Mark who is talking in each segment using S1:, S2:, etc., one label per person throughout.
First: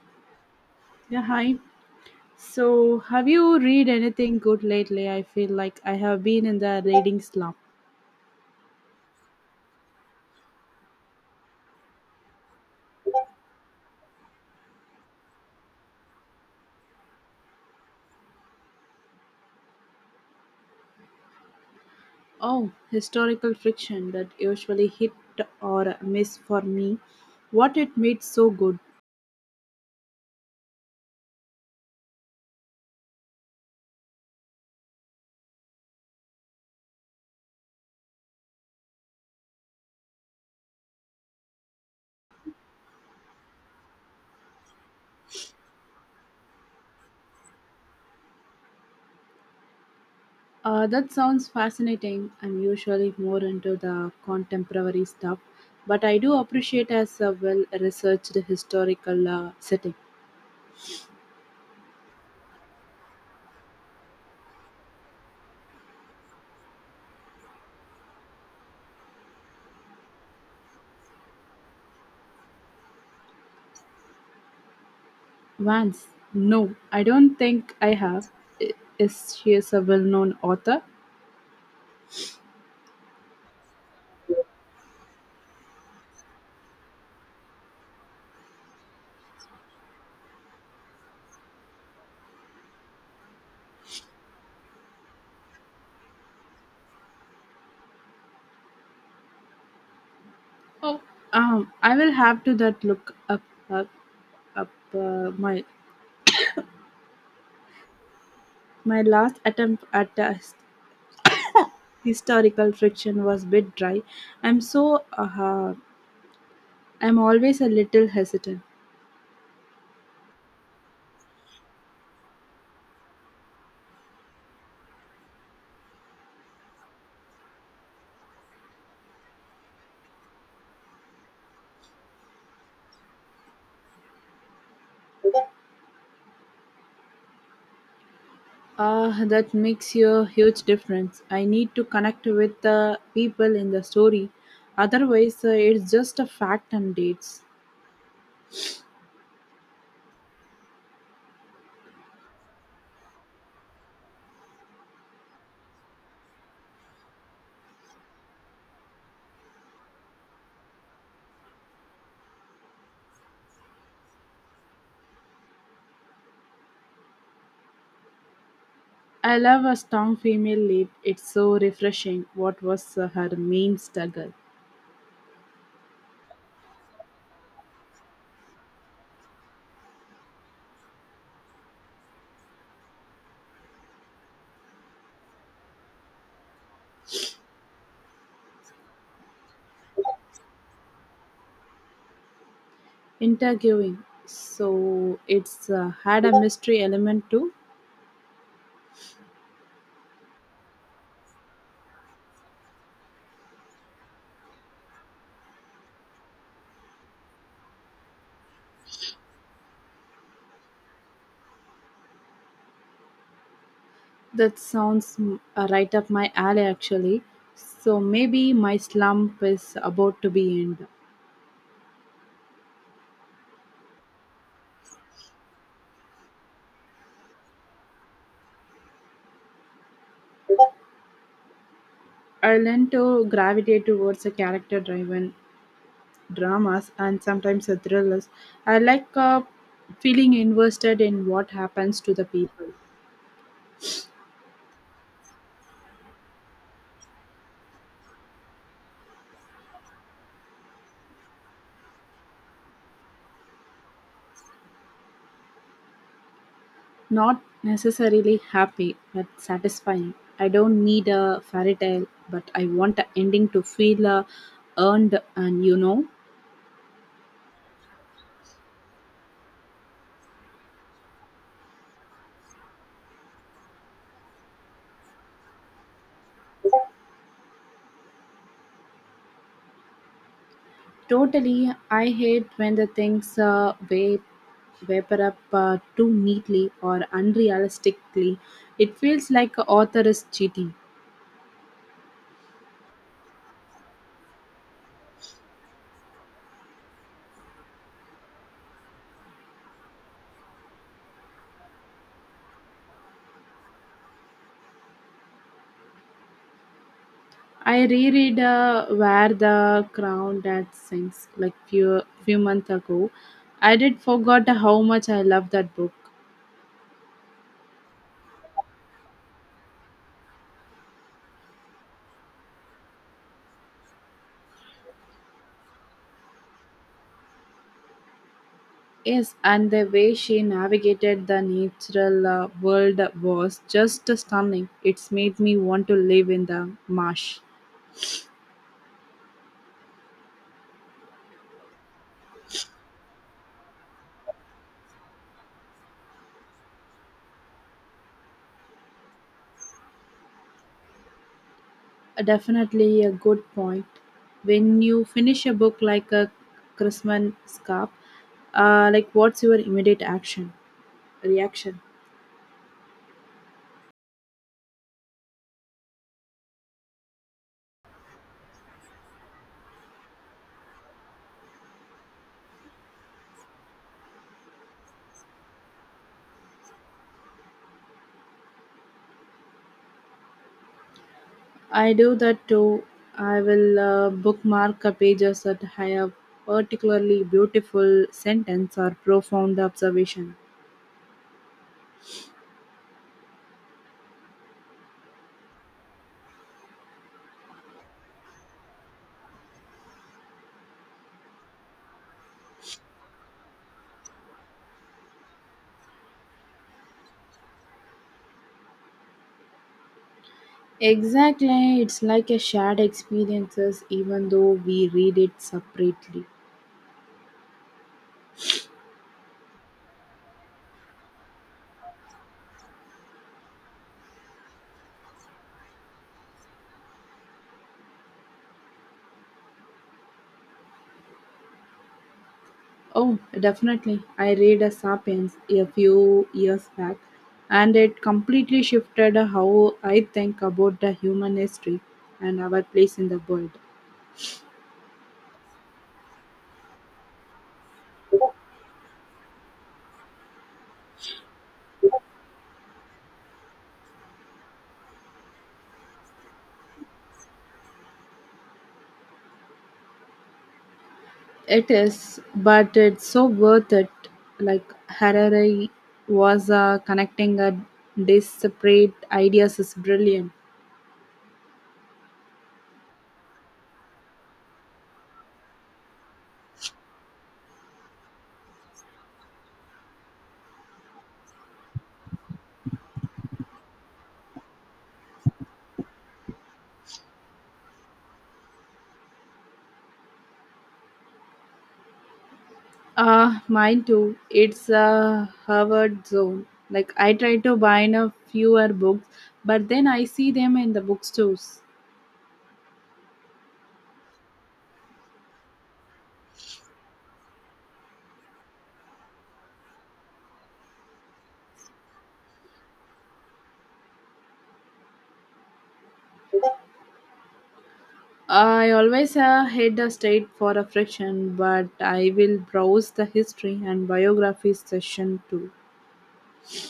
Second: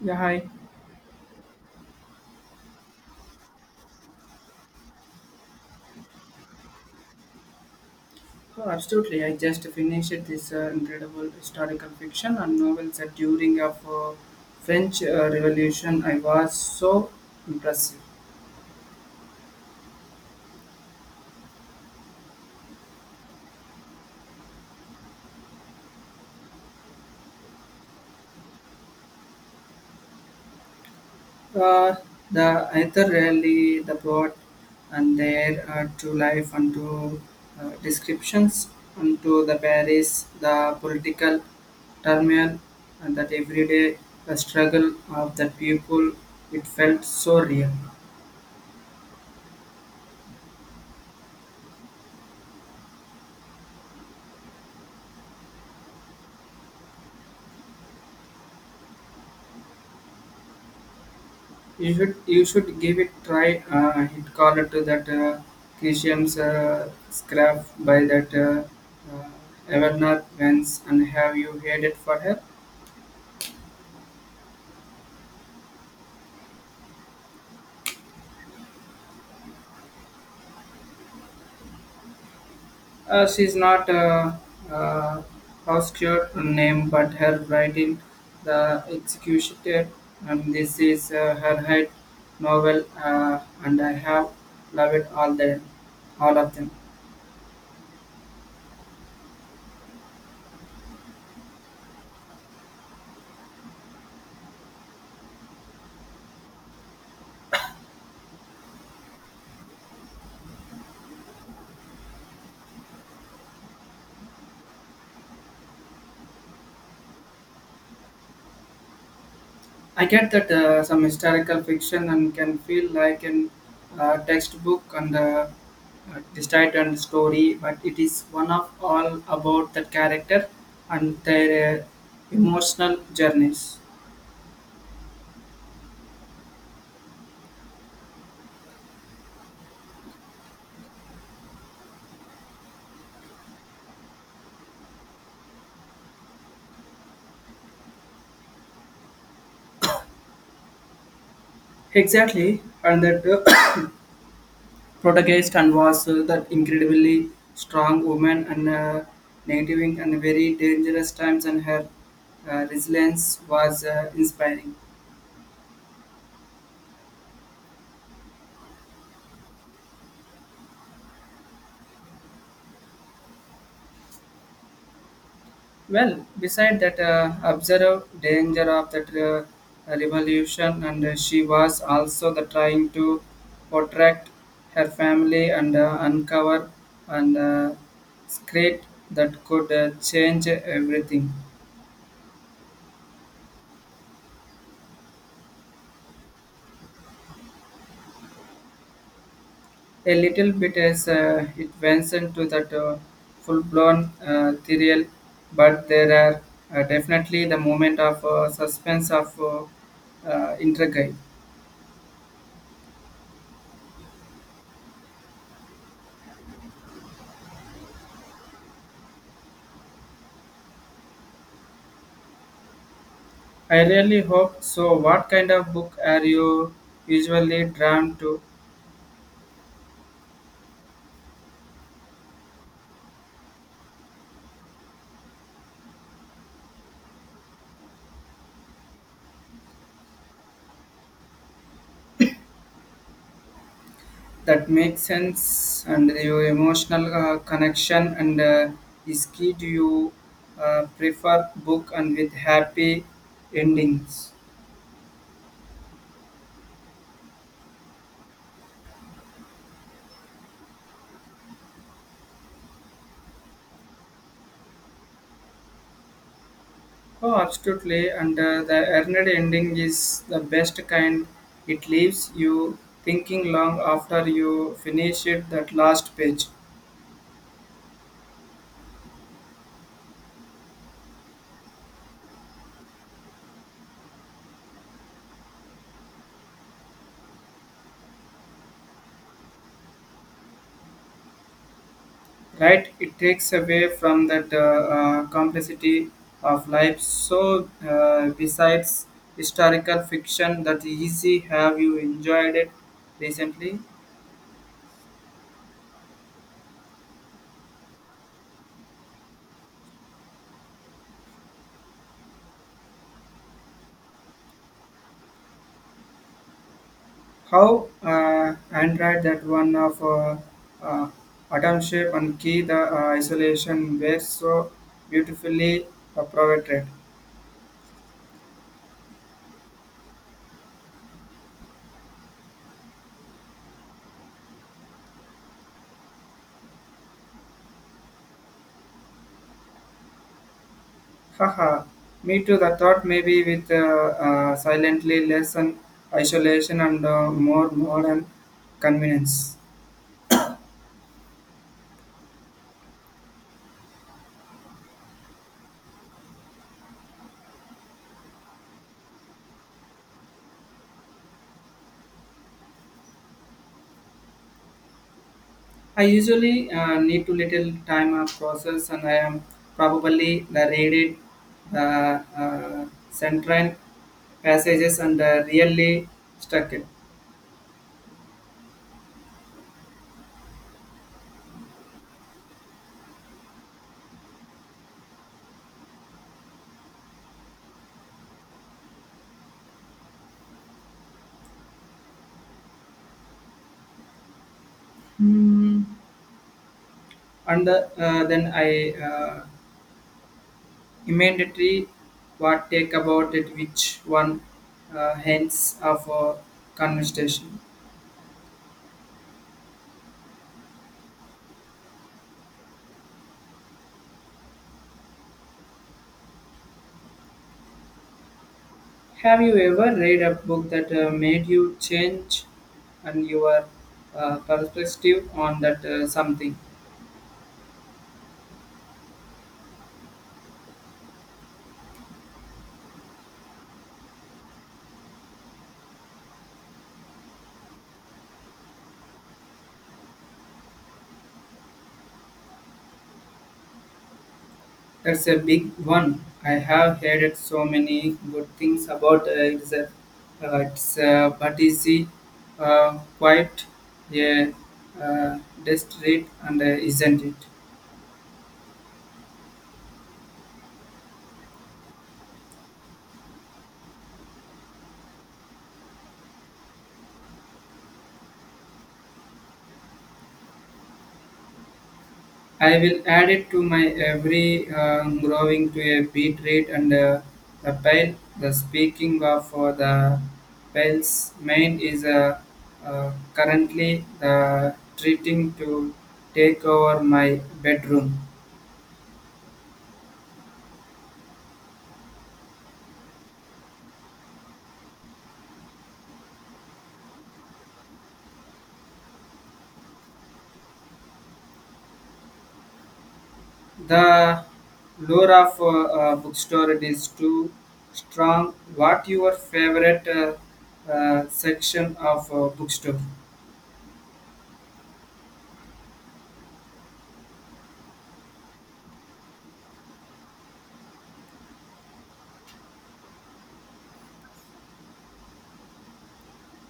S1: Yeah, hi.
S2: Yeah, hi. So, have you read anything good lately? I feel like I have been in the reading slump.
S1: Oh, absolutely. I just finished this incredible historical fiction and novel set during of French Revolution. I was so impressed.
S2: Oh, historical fiction that usually hit or miss for me. What it made so good.
S1: Uh, the author really the plot and their to life and to descriptions and to the Paris, the political turmoil and that everyday struggle of the people. It felt so real.
S2: That sounds fascinating. I'm usually more into the contemporary stuff, but I do appreciate as a well-researched historical setting.
S1: You should give it try. Hit call it called to that Christian's scrap by that uh, Evernote Vance and have you heard it for her?
S2: Vance, no, I don't think I have. I- Is she is a well-known author?
S1: She's not a uh, uh, obscure name, but her writing, the executioner, and this is her head novel, and I have loved all them, all of them.
S2: Oh, I will have to that look up up up. Uh, my my last attempt at a historical friction was bit dry. I'm so uh, I'm always a little hesitant.
S1: I get that some historical fiction and can feel like an textbook and distilled and story, but it is one of all about the character and their emotional journeys.
S2: Ah, that makes a huge difference. I need to connect with the people in the story. Otherwise, it's just a fact and dates.
S1: Exactly, and that protagonist and was that incredibly strong woman and native and very dangerous times, and her resilience was inspiring.
S2: I love a strong female lead. It's so refreshing. What was her main struggle?
S1: Well, beside that observed danger of that revolution, and she was also the trying to protect her family and uncover and secret that could change everything.
S2: Interviewing. So it's had a mystery element too.
S1: A little bit as it went into that full-blown thrill, but there are definitely the moment of suspense of intrigue.
S2: That sounds right up my alley, actually. So maybe my slump is about to be end.
S1: I really hope so. What kind of book are you usually drawn to
S2: I learn to gravitate towards a character-driven dramas and sometimes a thrillers. I like feeling invested in what happens to the people.
S1: that makes sense and your emotional connection and is key? Do you prefer book and with happy endings?
S2: Not necessarily happy, but satisfying. I don't need a fairy tale, but I want the ending to feel earned and.
S1: Oh, absolutely. And the earned ending is the best kind. It leaves you thinking long after you finish it that last page.
S2: Totally, I hate when the things way Vapor up too neatly or unrealistically, it feels like the author is cheating.
S1: Right, it takes away from that complexity of life, so besides historical fiction that easy have you enjoyed it recently?
S2: I reread Where the Crown That Sings like few months ago. I did forgot how much I love that book.
S1: How android that one of uh, atom and key the isolation were so beautifully provided.
S2: Yes, and the way she navigated the natural world was just stunning. It's made me want to live in the marsh.
S1: Haha, me too, the thought maybe with silently lesson isolation and more modern convenience.
S2: Definitely a good point. When you finish a book like a Christmas scarf, like what's your immediate action reaction?
S1: I usually need to little time process, and I am probably the read the uh, central passages and really stuck it.
S2: I do that too. I will bookmark a pages that have particularly beautiful sentence or profound observation.
S1: Hmm. And then I immediately what take about it, which one hence of a conversation.
S2: Exactly, it's like a shared experiences even though we read it separately.
S1: Have you ever read a book that made you change and your perspective on that something?
S2: Oh, definitely. I read a Sapiens a few years back and it completely shifted how I think about the human history and our place in the world.
S1: That's a big one. I have heard so many good things about it's a, it's but is it, quite a uh, desperate and isn't it?
S2: It is, but it's so worth it. Like Harari was connecting a disparate ideas is brilliant.
S1: I will add it to my every growing to a beat rate and the pale. The speaking of the pale's main is currently treating to take over my bedroom.
S2: Mine too. It's a Harvard zone. Like I try to buy in a fewer books, but then I see them in the bookstores.
S1: The lore of bookstore it is too strong. What your favorite section of bookstore?
S2: I always head a state for a fraction, but I will browse the history and biography section too.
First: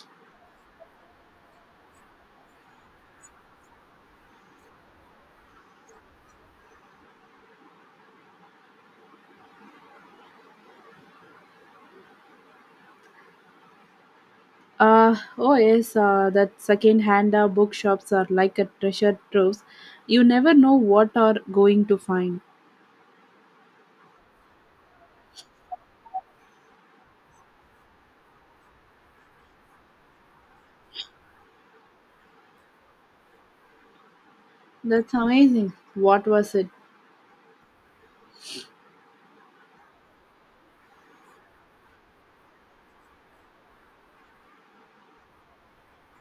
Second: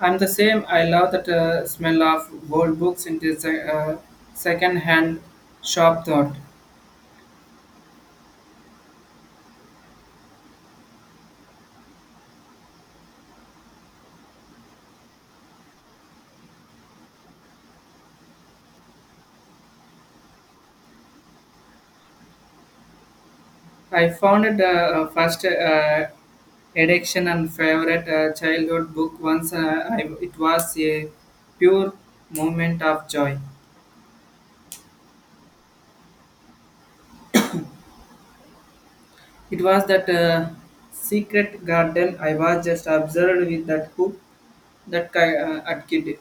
S1: I'm the same. I love that smell of old books in this second-hand shop. Thought
S2: Oh yes, that second-hand bookshops are like a treasure trove. You never know what are going to find.
S1: I found it first addiction and favorite childhood book once. I, it was a pure moment of joy.
S2: That's amazing. What was it?
S1: It was that secret garden. I was just observed with that book, that at kid.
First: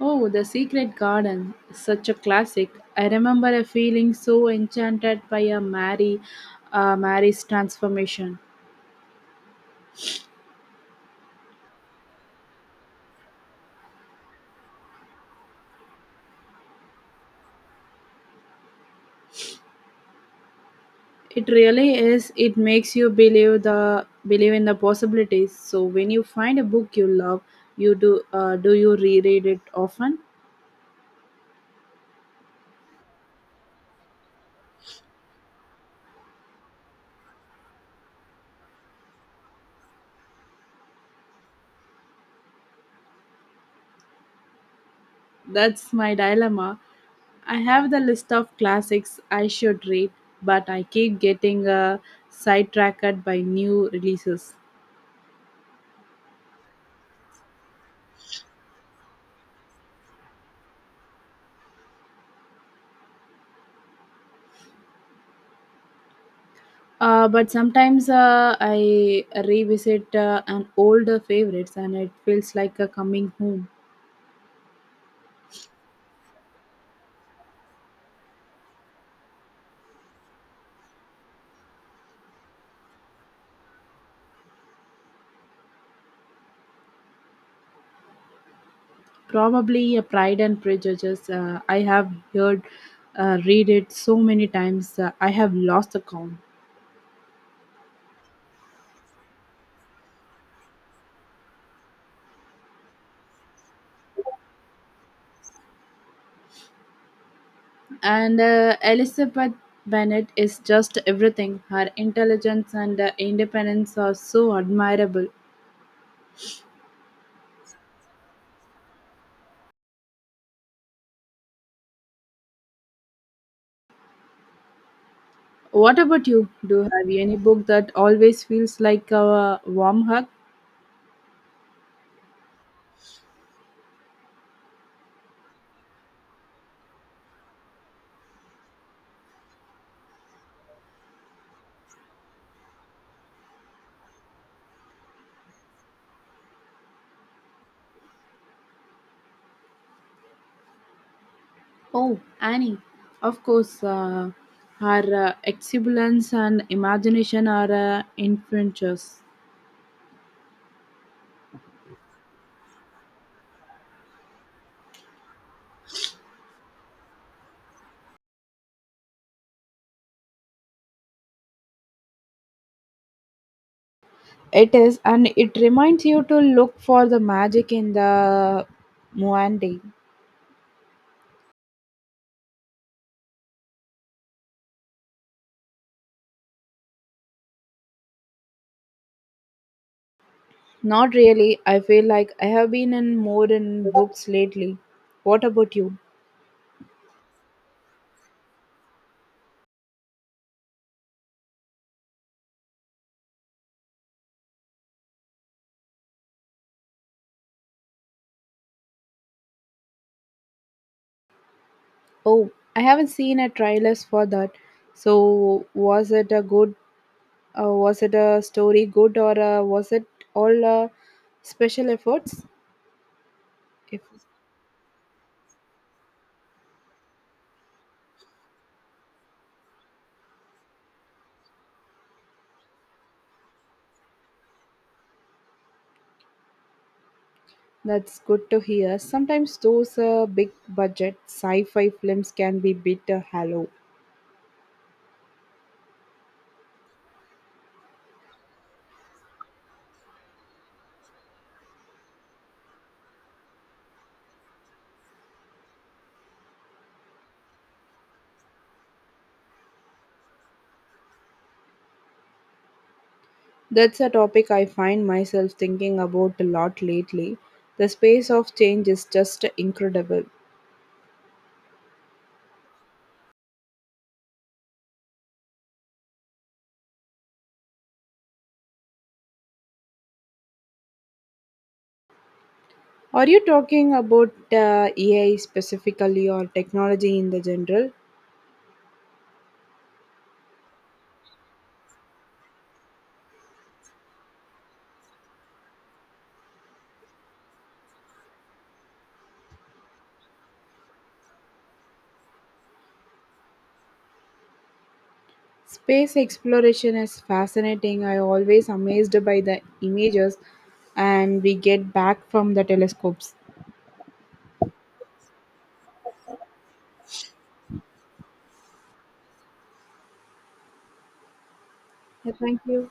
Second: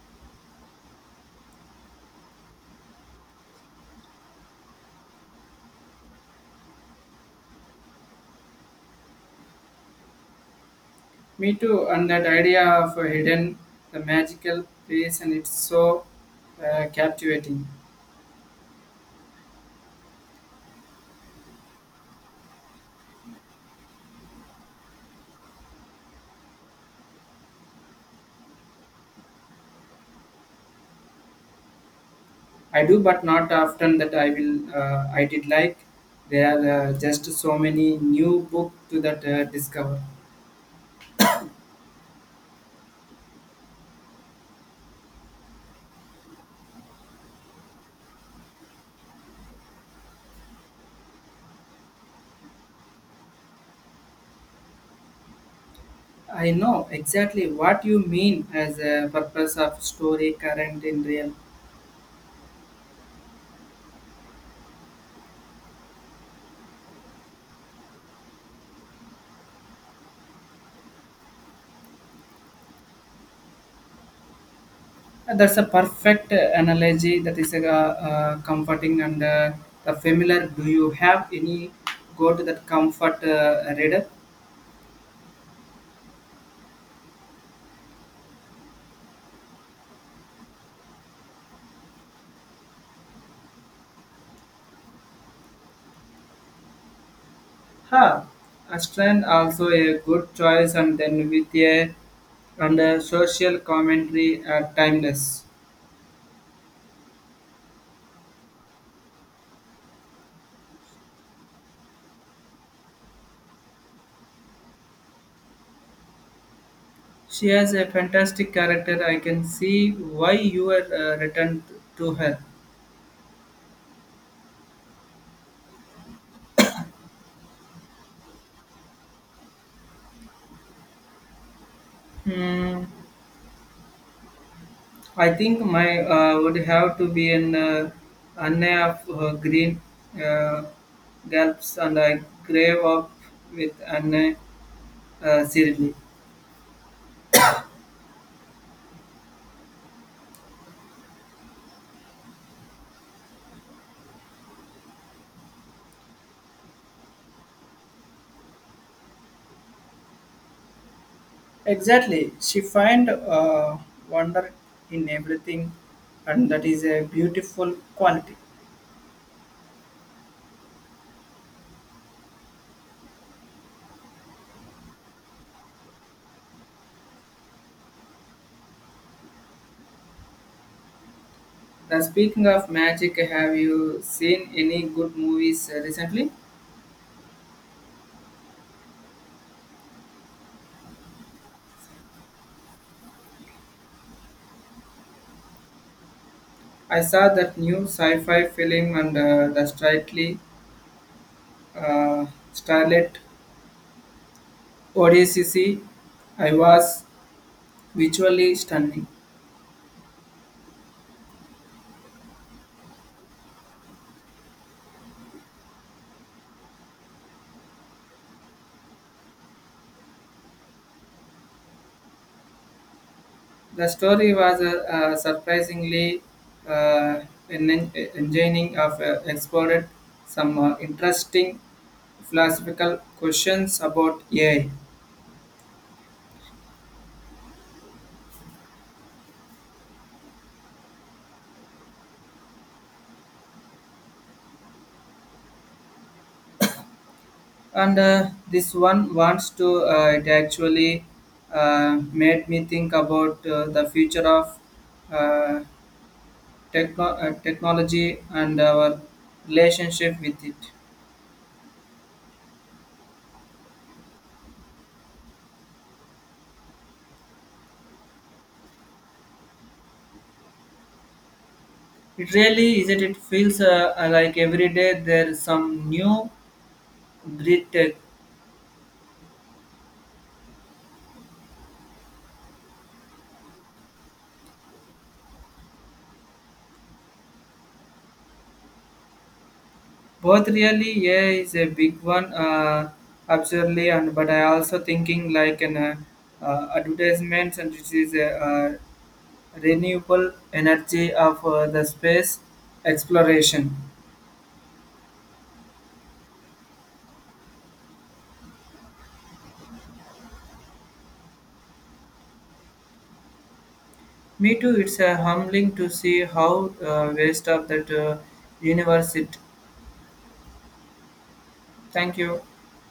S2: Oh, The Secret Garden, is such a classic. I remember a feeling so enchanted by a Mary, Mary's transformation.
S1: Me too, and that idea of a hidden, the magical place, and it's so captivating.
S2: It really is. It makes you believe in the possibilities. So when you find a book you love, you do do you reread it often?
S1: I do, but not often that I will. I did like. There are just so many new book to that discover.
S2: That's my dilemma. I have the list of classics I should read, but I keep getting sidetracked by new releases.
S1: I know exactly what you mean as a purpose of story current in real.
S2: But sometimes I revisit an older favorites and it feels like a coming home.
S1: That's a perfect analogy. That is a comforting and the familiar. Do you have any go to that comfort reader?
S2: Probably a Pride and Prejudice. I have heard, read it so many times. I have lost the count.
S1: Ha, Astron also a good choice, and then with a and a social commentary are timeless.
S2: And Elizabeth Bennet is just everything. Her intelligence and independence are so admirable.
S1: She has a fantastic character. I can see why you are returned to her.
S2: What about you? Do you have any book that always feels like a warm hug?
S1: Hmm. I think my would have to be an Anne of Green uh, Galps, and I grave up with Anne Shirley.
S2: Oh, Annie, of course, her exuberance and imagination are infectious.
S1: Exactly. She find wonder in everything, and that is a beautiful quality.
S2: It is, and it reminds you to look for the magic in the Muandi.
S1: Now, speaking of magic, have you seen any good movies recently?
S2: Not really. I feel like I have been in more in books lately. What about you?
S1: I saw that new sci-fi film and the Strictly uh, Starlet Odysseus, I was visually stunning.
S2: Oh, I haven't seen a trailers for that. So, was it a good? Was it a story good, or was it all special efforts?
S1: The
S2: If
S1: story was a, surprisingly uh, enlightening. Of explored some interesting philosophical questions about AI,
S2: that's good to hear. Sometimes those big budget sci fi films can be bit hollow.
S1: and this one wants to. It actually made me think about the future of uh, technology and our relationship with it.
S2: That's a topic I find myself thinking about a lot lately. The space of change is just incredible.
S1: It really isn't. It feels like every day there's some new breath.
S2: Are you talking about AI specifically or technology in the general?
S1: Both really, yeah, is a big one, absolutely. And but I also thinking like an advertisements, and this is a renewable energy of the space exploration.
S2: Space exploration is fascinating. I always amazed by the images and we get back from the telescopes.
S1: Me too. It's humbling to see how waste of that universe. It. Thank
S2: Yeah,
S1: you.
S2: thank you.